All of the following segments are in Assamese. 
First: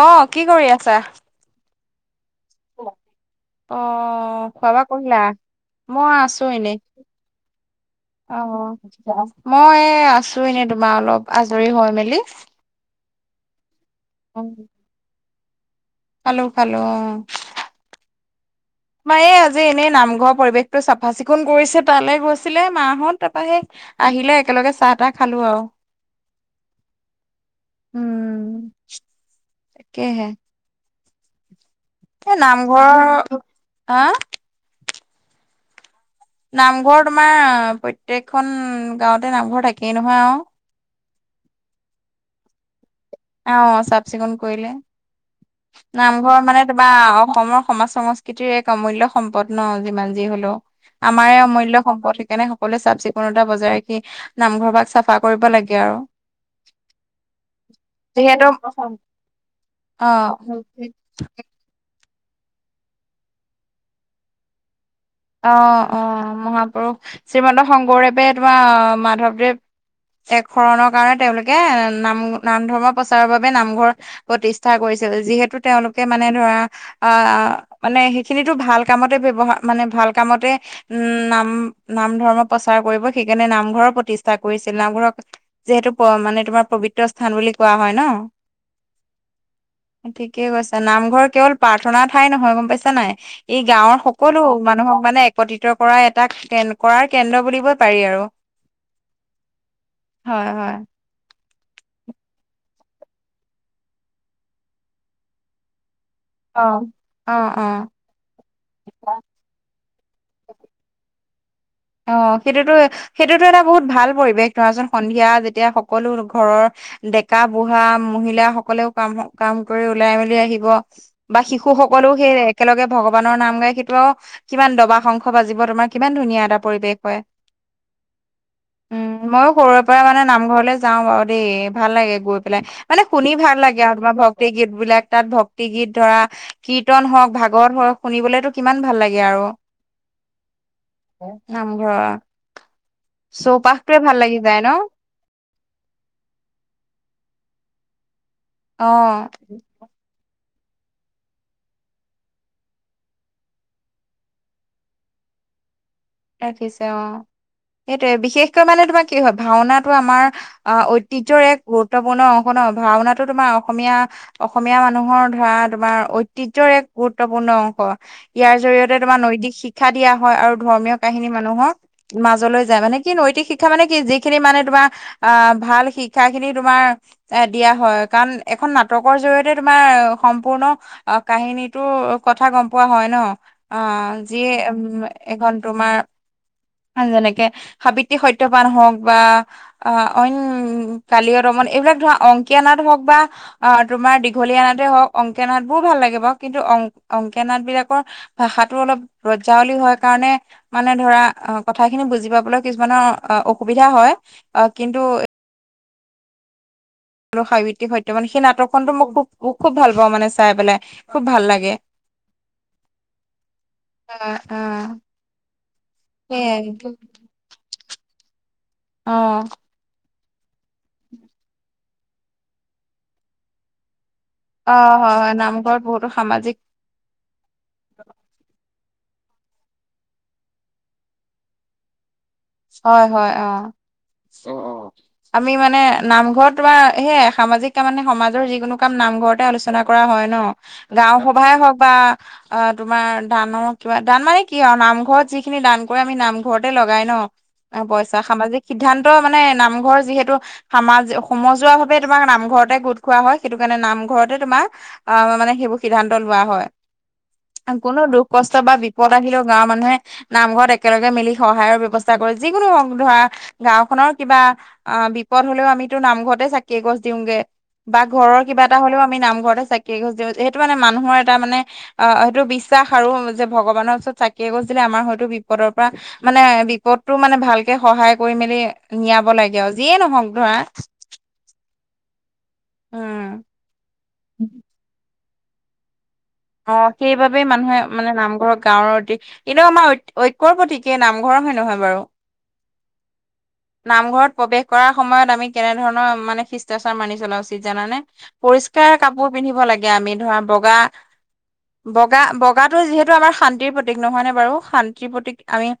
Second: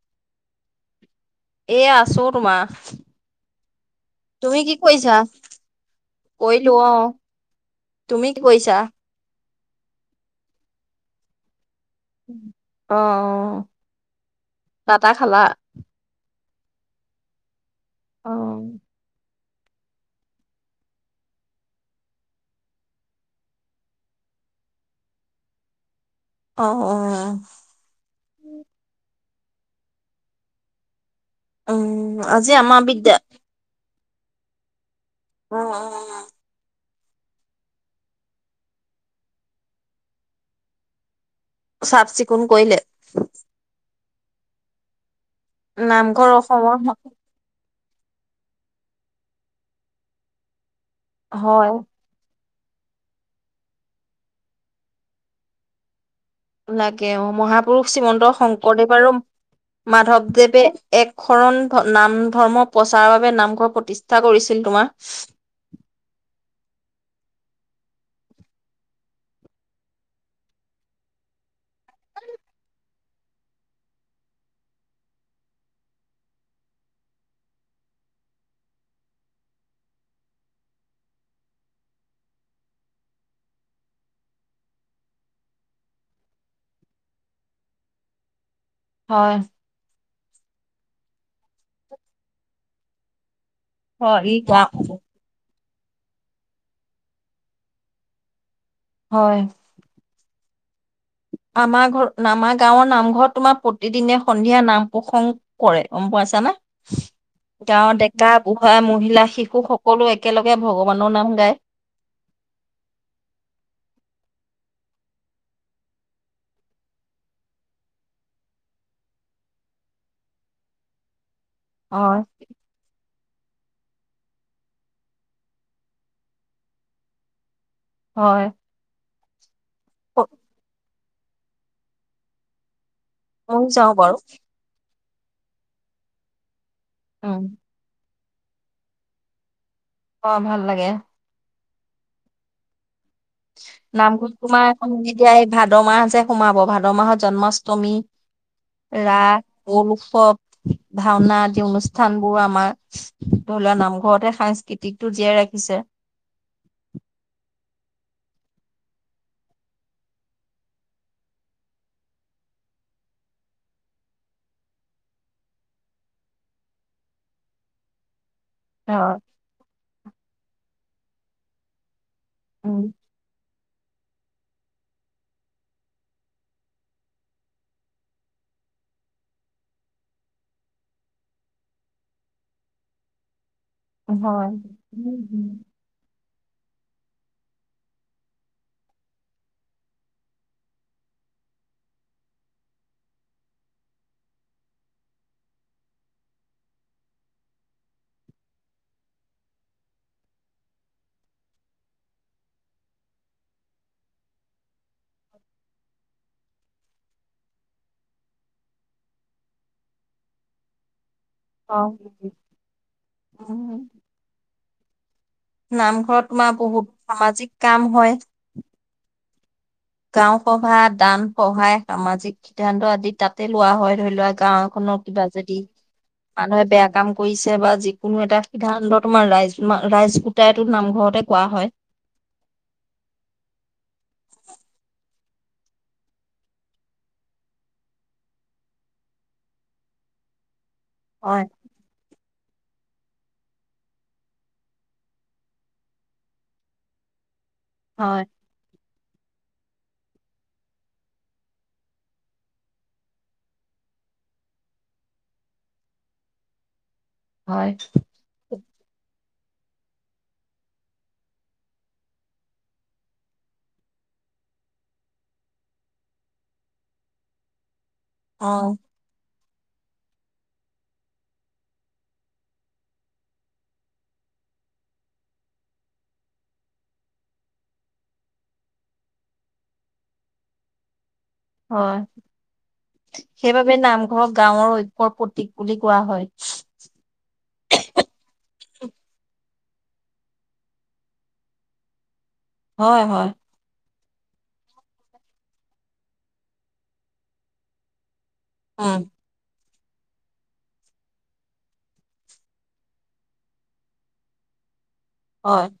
অঁ, কি কৰি আছা? এয়া আছোঁ তোমাৰ। অঁ, তুমি খোৱা কি বোৱা কৰিছা? কৰিলা মই আছো কৰিলো এনেই। অ, তুমি অ কি কৰিছা? মই আছো এনে তোমাৰ অলপ আজৰি হৈ মেলি। অঁ, অঁ। অঁ। চা টা খালা? খালো খালো অঁ। অঁ। মায়ে আজি এনেই নামঘৰ পৰিৱেশটো চাফা চিকুণ কৰিছে তালৈ গৈছিলে মাহত তাৰপ সে। আহিলে একেলগে চাহ তাহ খালো আৰু। অঁ অঁ। উম কহে। উম। এ আজি আমাৰ নামঘৰ বিদ্যা হা। উম উম। নামঘৰ তোমাৰ প্ৰত্যেকখন গাঁওঁতে নামঘৰ থাকেই নহয় আৰু, চাফ চিকুণ কৰিলে। অঁ, চাফ চিকুণ কৰিলে নামঘৰ নামঘৰত মানে অসমৰ তোমাৰ অসমৰ। সমাজ সংস্কৃতিৰ এক অমূল্য় সম্পদ ন যিমান যি হলেও আমাৰে হয়। অমূল্য় সম্পদ সেইকাৰণে। সকলোৱে চাফ চিকুণতা বজাই ৰাখি নামঘৰ ভাক চাফা কৰিব লাগে আৰু। লাগে অঁ, মহা পুৰুষ শ্ৰীমন্ত যিহেতু শংকৰদেৱ আৰু অ মাধৱদেৱে এক শৰণ, নাম ধৰ্ম প্ৰচাৰৰ বাবে নামঘৰ প্ৰতিষ্ঠা কৰিছিল তোমাৰ। অঁ, অঁ, মহাপুৰুষ শ্ৰীমন্ত শংকৰদেৱে তোমাৰ মাধৱদেৱ। এক শৰণৰ কাৰণে তেওঁলোকে নাম নাম ধৰ্ম প্ৰচাৰৰ বাবে নামঘৰ প্ৰতিষ্ঠা কৰিছিল যিহেতু তেওঁলোকে মানে ধৰা। আহ মানে সেইখিনো ভাল কামতে ব্যৱহাৰ মানে ভাল কামতে। উম নাম নাম ধৰ্ম প্ৰচাৰ কৰিব সেইকাৰণে নামঘৰৰ প্ৰতিষ্ঠা কৰিছিল নামঘৰৰ। যিহেতু মানে তোমাৰ পবিত্ৰ স্থান বুলি কোৱা হয় ন, হয়। ঠিকে কৈছা নামঘৰ কেৱল প্ৰাৰ্থনা ঠাই নহয় গম পাইছা নাই? ই গাঁৱৰ হয়, ই সকলো মানুহক মানে একত্ৰিত কৰা এটা কে কৰাৰ কেন্দ্ৰ বুলিবই পাৰি আৰু। হয়। হয় হয়। আমাৰ ঘৰ আমাৰ গাঁৱৰ নামঘৰত তোমাৰ প্ৰতিদিনে সন্ধিয়া নাম প্ৰসংগ। কৰে গম পাইছা নে? অ অ অ তেওঁ, গা বুঢ়া মহিলা শিশু সকলো একেলগে ভগৱানৰ নাম গায়। অঁ, সেইটোতো সেইটোতো এটা বহুত ভাল পৰিৱেশ ধৰা চুন সন্ধিয়া যেতিয়া সকলো ঘৰৰ। ডেকা বুঢ়া মহিলাসকলেও কাম কাম কৰি ওলাই মেলি আহিব বা শিশু। শশুসকললেও হয় সেই একেলগে ভগৱানৰ নাম গাই সেইটো আৰু কিমান দবা শংখ বাজিব তোমাৰ কিমান ধুনীয়া এটা। পৰিৱেশ হয়। হয়। উম, মইও সৰুৰে পৰা মানে নামঘৰলে যাওঁ বাৰু দেই, ভাল লাগে গৈ পেলাই। মানে শুনি ভাল ময়ো লাগে যাওঁ আৰু বাৰু তোমাৰ ভক্তি গীত বিলাক, তাত ভক্তি গীত ধৰা। কীৰ্তন হওক উম ভাগৱত হওক শুনিবলেতো কিমান ভাল লাগে আৰু। অ' ভাল লাগে। নামঘৰ চৌপাশটোৱে ভাল নামঘৰত লাগি তোমাৰ যায় ন'। এখন এতিয়া এই ভাদ মাহ যে সোমাব, ভাদ মাহত জন্মাষ্টমী। অ ৰাস, দৌল উৎসৱ, ভাওনা আদি অনুষ্ঠান বোৰ আমাৰ। ধৰি লোৱা নামঘৰতে সাংস্কৃতিকটো জীয়াই ৰাখিছে। ৰাখিছে অ' সেইটোৱে বিশেষকৈ মানে তোমাৰ কি হয় ভাওনাটো আমাৰ অ', ঐতিহ্যৰ এক গুৰুত্বপূৰ্ণ অংশ ন' ভাওনাটো তোমাৰ অসমীয়া অসমীয়া মানুহৰ ধৰা তোমাৰ ঐতিহ্যৰ এক গুৰুত্বপূৰ্ণ অংশ। ইয়াৰ জৰিয়তে তোমাৰ হয় নৈতিক শিক্ষা দিয়া হয় আৰু ধৰ্মীয় কাহিনী মানুহক। মাজলৈ যায় উম মানে কি নৈতিক শিক শিক্ষা মানে কি যিখিনি মানে তোমাৰ আ ভাল শিক্ষা খিনি তোমাৰ এ দিয়া হয়, কাৰণ এখন নাটকৰ জৰিয়তে তোমাৰ সম্পূৰ্ণ। অ', কাহিনীটো কথা গম পোৱা হয় ন', অ', যিয়ে হয় উম এখন। তোমাৰ যেনেকে সাৱিত্ৰী সত্যবান হওঁক বা অ', অইন কালিয় দমন এইবিলাক ধৰা অংকীয়া নাট হওক বা, অ', তোমাৰ দীঘলীয়া নাটে হওক অংকীয়া নাট বোৰো ভাল লাগে বাৰু, কিন্তু অং অংকীয়া নাট বিলাকৰ ভাষাটো অলপ ব্ৰজাৱলী হয় কাৰণে। মানে ধৰা কথাখিনি বুজি পাবলৈ কিছুমানৰ অসুবিধা হয় অ' কিন্তু। আৰু সাৱিত্ৰী সত্যবান সেই নাটকখনটো মোৰ খুব খুব ভাল পাওঁ মানে চাই পেলাই, খুব ভাল লাগে। অ', উম। উম, উম। নামঘৰত তোমাৰ বহুত সামাজিক কাম হয়। অঁ। গাঁও সভা দান সহায় সামাজিক সিদ্ধান্ত আদি তাতে লোৱা হয় ধৰি লোৱা। অ গাওঁখনৰ হয় কিবা হয় যদি নামঘৰত বহুতো সামাজিক মানুহে বেয়া কাম। কৰিছে বা যিকোনো এটা সিদ্ধান্ত তোমাৰ ৰাইজ ৰাইজগোটাইটো নামঘৰতে কোৱা হয়। হয়, হয় অ', অ'। আমি মানে নামঘৰত তোমাৰ সেয়াই সামাজিক কাম মানে সমাজৰ যিকোনো কাম নামঘৰতে আলোচনা। কৰা হয় ন' গাঁও হয়, সভাই হওক বা, অ', তোমাৰ দানৰ কিবা দান মানে কি আৰু নামঘৰত যিখিনি দান কৰে আমি নামঘৰতে লগাই ন'। পইচা হয়, সামাজিক সিদ্ধান্ত মানে নামঘৰ যিহেতু। সামাজ সমজুৱা ভাৱে তোমাক নামঘৰতে গোট খোৱা হয় সেইটো কাৰণে নামঘৰতে তোমাৰ আ মানে সেইবোৰ সিদ্ধান্ত লোৱা হয়। হয়, কোনো দুখ কষ্ট বা বিপদ আহিলেও গাঁৱৰ মানুহে নামঘৰত একেলগে মিলি সহায়ৰ ব্যৱস্থা। [inaudible] কৰে যিকোনো হ‌ওঁক ধৰা। গাওঁখনৰ কিবা অ' বিপদ হলেও আমিতো নামঘৰতে চাকি এগছ দিওঁগে। বা ঘৰৰ কিবা অ', এটা হলেও আমি নামঘৰতে চাকি এগছ দিওঁ সেইটো মানে মানুহৰ এটা মানে। আহ সেইটো বিশ্বাস আৰু যে ভগৱানৰ ওচৰত চাকি এগছ দিলে আমাৰ হয়তো বিপদৰ পৰা মানে বিপদটো মানে ভালকে সহায় কৰি মেলি নিয়াব লাগে আৰু যিয়ে নহওঁক ধৰা। হয় উম সেইবাবে নামঘৰক গাওঁৰ। প্ৰতীক বুলি কোৱা হয়। অ', সেইবাবেই মানুহে মানে নামঘৰৰ গাওঁৰ অতি। কিন্তু আমাৰ ঐক ঐক্যৰ প্ৰতীক এই নামঘৰ হয়নে নহয় বাৰু? হয়, হয়। নামঘৰত প্ৰৱেশ কৰাৰ সময়ত আমি কেনেধৰণৰ মানে শিষ্টাচাৰ মানি চলা উচিত জানানে? উম, পৰিষ্কাৰ কাপোৰ পিন্ধিব লাগে আমি ধৰা বগা। বগা বগাটো যিহেতু আমাৰ শান্তিৰ প্ৰতীক নহয়নে বাৰু শান্তিৰ প্ৰতীক হয়। আমি।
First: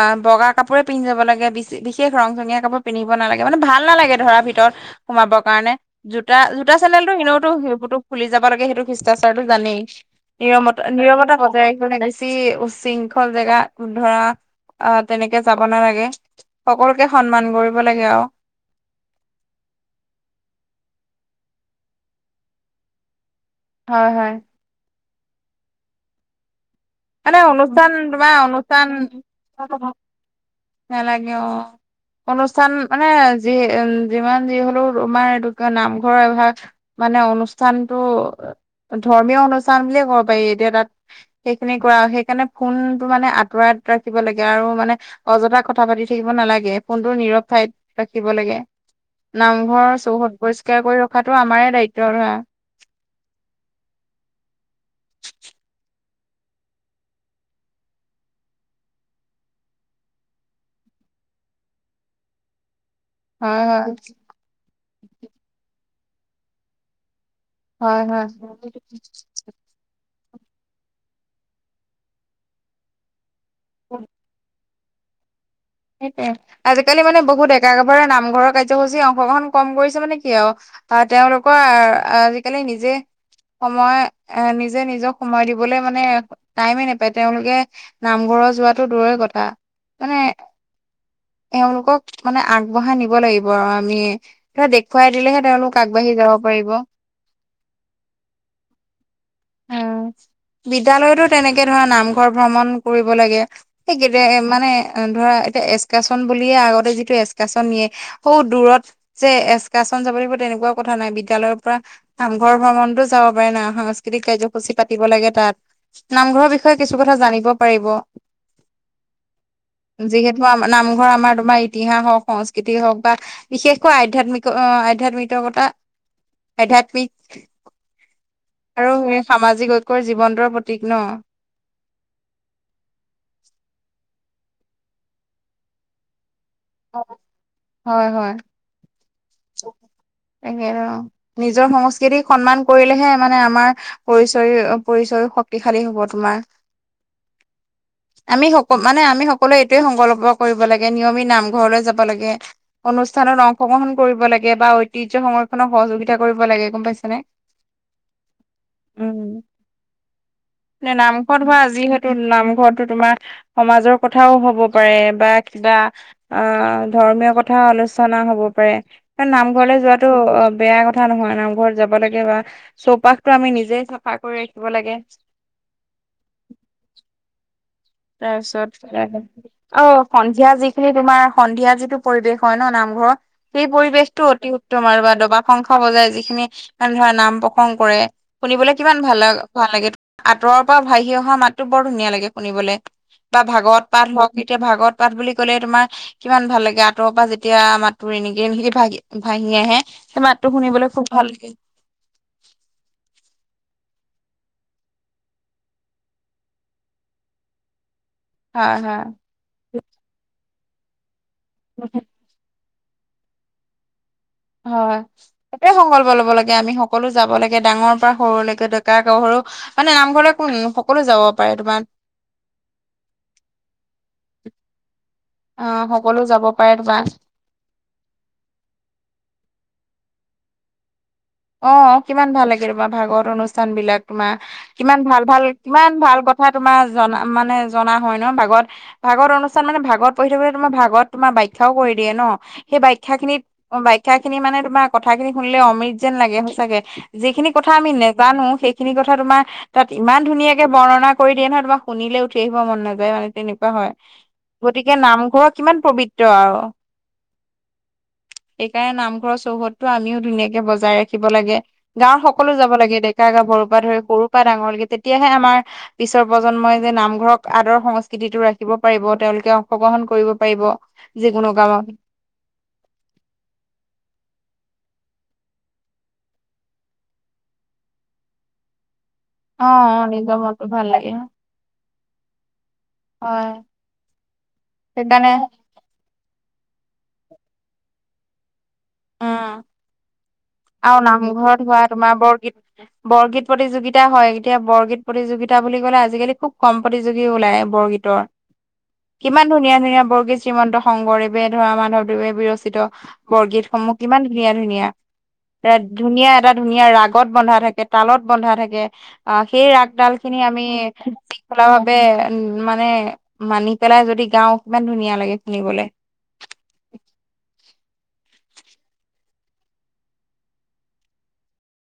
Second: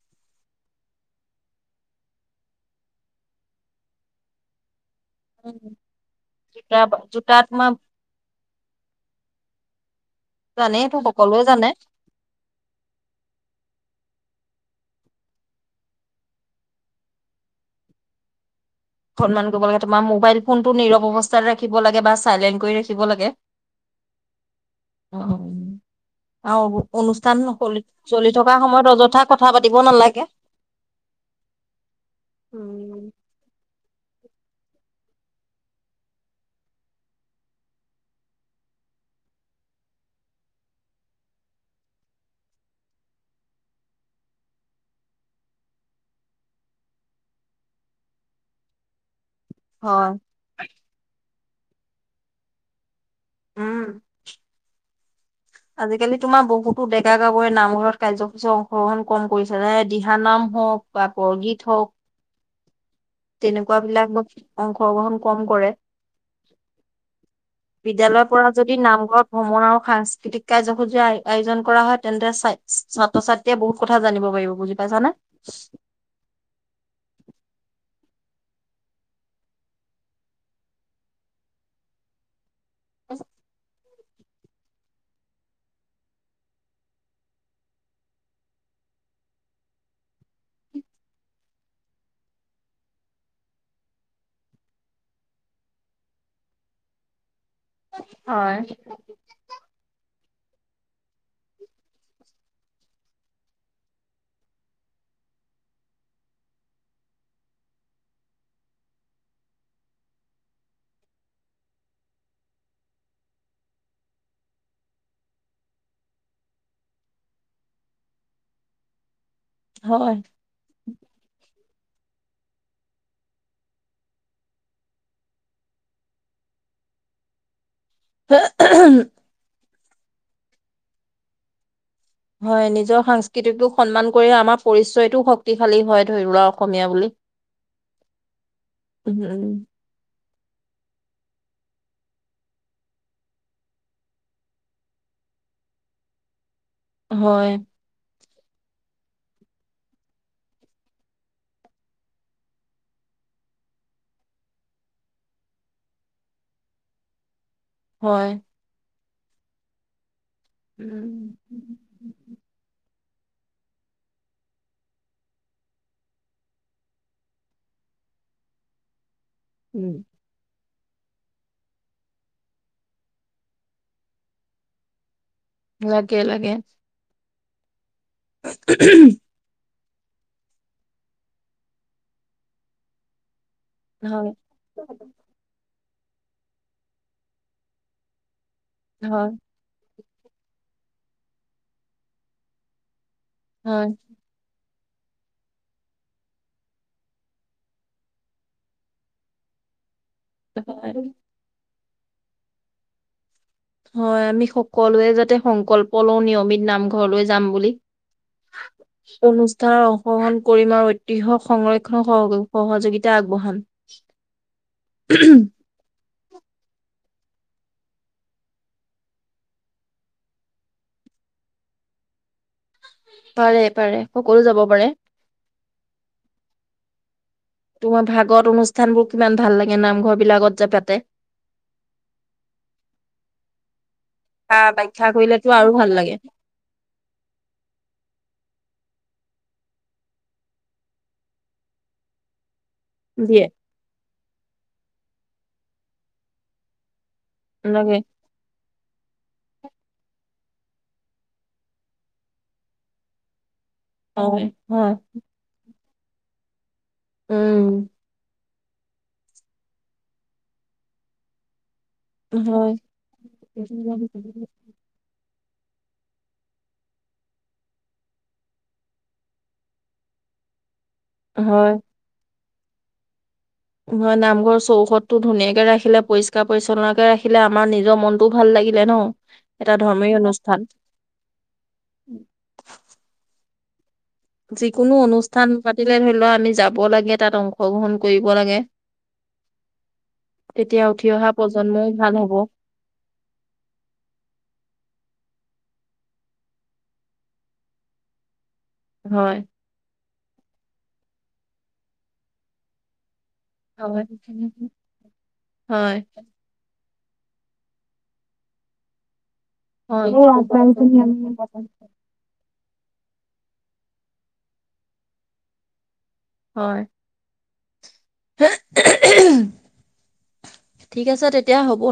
অঁ বগা কাপোৰে পিন্ধি যাব লাগে বিশে বিশেষ ৰং চঙীয়া কাপোৰ পিন্ধিব নালাগে মানে ভাল নালাগে ধৰা ভিত ভিতৰ সোমাব উম, কাৰণে জোতা জোতা চেন্দেলটো জোতা এনেও টো তোমাৰ সেইবোৰটো খুলি যাব লাগে সেইটো শিষ্টাচাৰটো জানেই। নীৰৱতা জানেইতো নীৰৱতা সকলোৱে বজাই জানে ৰাখিব বেছি উশৃংখল জেগা ধৰা অ তেনেকে যাব নালাগে। সকলোকে সন্মান কৰিব লাগে আৱ। সন্মান কৰিব লাগে তোমাৰ মোবাইল ফোনটো নীৰৱ অৱস্থাত ৰাখিব লাগে বা চাইলেণ্ট কৰি ৰাখিব লাগে। হয় হয়। অহ উম। আৰু মানে অনুষ্ঠান চলি চলি তোমাৰ থকা অনুষ্ঠান সময়ত অযথা কথা পাতিব নালাগে। নালাগে অঁ অনুষ্ঠান মানে যি যিমান যি হ'লেও তোমাৰ এইটো কি কয় নামঘৰ এভাগ মানে অনুষ্ঠানটো ধৰ্মীয় অনুষ্ঠান বুলিয়ে ক'ব পাৰি এতিয়া তাত তেনেকুৱা সেইকাৰণে ফোনটো মানে আঁতৰত ৰাখিব লাগে আৰু মানে অযথা কথা পাতি থাকিব নালাগে। ফোনটো নীৰৱ ঠাইত ৰাখিব লাগে। নামঘৰৰ হয়, চৌহদ পৰিষ্কাৰ কৰি ৰখাটো আমাৰে দায়িত্ব ধৰা। উম। আজিকালি তোমাৰ বহুতো ডেকা গাভৰুৱে নামঘৰত কাৰ্যসূচী অংশগ্ৰহণ কম কৰিছে এই দিহা নাম হওঁক বা বৰগীত হওঁক। হয় তেনেকুৱা হয় বিলাক অংশগ্ৰহণ কম কৰে। হয় বিদ্যালয়ৰ পৰা যদি নামঘৰত ভ্ৰমণ আৰু সাংস্কৃতিক কাৰ্যসূচী আ আয়োজন কৰা হয় তেন্তে ছা ছাত্ৰ ছাত্ৰী য়ে বহুত হয় কথা জানিব পাৰিব বুজি পাইছানে? সেইটোৱে আজিকালি মানে বহু ডেকা গাভৰুৱে নামঘৰৰ কাৰ্যসূচী অংশগ্ৰহণ কম কৰিছে মানে কি আৱ‌ হয় তেওঁলোকৰ আ আজিকালি নিজে সময় এ নিজে নিজক সময় দিবলে মানে টাইমে নেপায় তেওঁলোকে নামঘৰ যোৱাটো দূৰৰে কথা মানে এওঁলোকক মানে আগবঢ়াই নিব লাগিব আৱ আমি দেখুৱাই দিলেহে তেওঁলোক আগবাঢ়ি যাব পাৰিব। হয়। উম, বিদ্যালয়টো তেনেকে ধৰা নামঘৰ ভ্ৰমণ কৰিব লাগে। সেইকেইটাই মানে ধৰা হে এচকাচন বুলিয়ে আগতে যিটো এচকাচন নিয়ে হৌ দূৰত যে এচকাচন যাব লাগিব তেনেকুৱা কথা নাই বিদ্যালয়ৰ পৰা নামঘৰৰ ভ্ৰমণটো যাব পাৰে না সাংস্কৃতিক কাৰ্যসূচী পাতিব লাগে তাত নামঘৰৰ বিষয়ে কিছু কথা জানিব পাৰিব। যিহেতু বা নামঘৰ আমাৰ তোমাৰ ইতিহাস হওঁক সংস্কৃতি হওঁক বা বিশেষকৈ আধ্যাত্মিক অ আধ্যাত্মিকতা আধ্যাত্মিক হ আৰু উমহ সামাজিক ঐক্যৰ জীৱন্তৰ প্ৰতীক ন? হয় নিজৰ সংস্কৃতিটোক সন্মান কৰি আমাৰ পৰিচয়টোও শক্তিশালী হয় ধৰি লৱক অসমীয়া বুলি হয় হয়। উম উম। তাকে বাৰু, নিজৰ সংস্কৃতিক সন্মান কৰিলেহে মানে আমাৰ পৰিচয় অ পৰিচয় শক্তিশালী হ'ব তোমাৰ। হয়। আমি স মানে আমি সকলোৱে এইটোৱে সংকল্প কৰিব লাগে নিয়মিত নামঘৰলৈ যাব লাগে। অনুষ্ঠানৰ অংশগ্ৰহণ কৰিব লাগে বা ঐতিহ্য সংৰক্ষণক সহযোগিতা কৰিব লাগে গম পাইছে নে। হয় উ উম। নামঘৰত হোৱা আজিহত নামঘৰতো তোমাৰ সমাজৰ কথাও হ'ব পাৰে বা কিবা। আহ ধৰ্মীয় কথা আলোচনা হব পাৰে কাৰ নামঘৰলৈ উম যোৱাাতটো অ বেয়া কথা কথা নহয় নামঘৰত যাব লাগে বা চৌপাশতটো আমি নিজে চাফা কৰি ৰাখিব লাগে। লাগে লাগে তাৰপিছত অ সন্ধিয়া যিখিনি তোমাৰ সন্ধিয়া যিটো পৰিৱেশ হয় ন নামঘৰত সেই পৰিৱেশতটো হয় অতি উত্তম আৰু বা দবা প্ৰশংসা বজাই যিখিনি মানে ধৰা নাম প্ৰসংগ কৰে শুনিবলে কিমান ভাল হয় লাগ। ভাল লাগে আঁতৰৰ পৰা ভাহি অহা মাতো বৰ ধুনীয়া লাগে শুনিবলৈ। বা ভাগৱত হয় পাাত হওক এতিয়া ভাগৱত পাঠ বুলি ক'লে তোমাৰ কিমান ভাল লাগে আঁতৰ পৰা যেতিয়া মাতটো ৰিণিকি ৰিণিকি ভা ভাাহি আহে মাত শুনিবলৈ হয়। খুব ভাল লাগে। হয় আমি সকলোৱে যাতে সংকল্প লওঁ নিয়মিত নামঘৰলৈ যাম বুলি। হয় অনুষ্ঠান হয় অংশগ্ৰহণ কৰিম আৰু ঐতিহ্য সংৰক্ষণ সহয সহযোগিতা আগবঢ়াম। হয়। সংকল্প ল'ব লাগে আমি সকলো যাব লাগে ডাঙৰ পৰা সৰুলৈকে ডেকা সৰু মানে নামঘৰলৈ কোন সকলো যাব পাৰে তোমাৰ পাৰে পাৰে সকলো যাব পাৰে অ সকলো যাব পাৰে তো বা তোমাৰ ভাগত অনুষ্ঠান বোৰ কিমান ভাল লাগে নামঘৰ বিলাকত যে পাতে অ কিমান ভাল লাগে তোমাৰ ভাগৱত অনুষ্ঠান বিলাক তোমাৰ ব্যাখ্যা কিমান ব্যাখ্যা ভাল ভাল কৰিলেতো আৰু কিমান লাগে ভাল কথা তোমাৰ জনা মানে জনা হয় ন ভাগত ভাগত অনুষ্ঠান মানে ভাগত পঢ়ি থাকিবে তোমাৰ ভাগত তোমাৰ বাখ্যাও কৰি দিয়ে ন সেই বাখ্যাখিনিত দিয়ে বাখ্যাখিনি মানে তোমাৰ কথা খিনি শুনিলে অমৃত যেন লাগে সঁচাকে। যিখিনি কথা আমি লাগে নাজানো সেইখিনি কথা তোমাৰ তাত ইমান ধুনীয়াকে বৰ্ণনা কৰি দিয়ে নহয় তোমাক শুনিলে উঠি আহিব মন নাযায় মানে তেনেকুৱা হয়। গতিকে নামঘৰ কিমান পবিত্ৰ আৰু। উম সেইকাৰণে নামঘৰৰ চৌহদটো আমিও ধুনীয়াকে বজাই ৰাখিব লাগে। গাঁৱৰ সকলো যাব হয় লাগে ডেকা-গাভৰুৰ পৰা ধৰি সৰুৰ পৰা ডাঙৰ লৈকে তেতিয়াহে আমাৰ। পিছৰ প্ৰজন্মই যে নামঘৰক আদৰ সংস্কৃতিটো ৰাখিব পাৰিব তেওঁলোকে অংশগ্ৰহণ কৰিব পাৰিব। যিকোনো হয় কামত। হয় নামঘৰ চৌহতটো ধুনীয়াকে ৰাখিলে পৰিষ্কাৰ পৰিচ্ছন্নকে ৰাখিলে আমাৰ নিজৰ মন। তো ভাল লাগিলে ন'। এটা অ'-অ' ধৰ্মীয় নিজৰ অনুষ্ঠান মনটো ভাল লাগে হয়। যিকোনো সেইকাৰণে অনুষ্ঠান পাতিলে ধৰি লোৱা আমি যাব লাগে তাত অংশগ্ৰহণ কৰিব লাগে। উম তেতিয়া আৰু উঠি অহা নামঘৰত হোৱা প্ৰজন্মও ভাল তোমাৰ হ'ব বৰগীত বৰগীত প্ৰতিযোগিতা হয় এতিয়া বৰগীত প্ৰতিযোগিতা বুলি ক'লে আজিকালি খুব কম প্ৰতিযোগী ওলায় বৰগীতৰ। হয় কিমান ধুনীয়া ধুনীয়া বৰগীত শ্ৰীমন্ত শংকৰদেৱে ধৰা মাধৱদেৱে বিৰচিত বৰগীত। সমূহ হয় কিমান ধুনীয়া ধুনীয়া, [inaudible] হয় ধুনীয়া। এটা ধুনীয়া ৰাগত বন্ধা থাকে, তালত বন্ধা থাকে। অ সেই ৰাগডাল খিনি আমি হয় শৃংখলা ভাৱে। উম, মানে মানি পেলাই যদি গাও কিমান ধুনীয়া লাগে শুনিবলৈ। হয়। থিক আছে তেতিয়া সপোন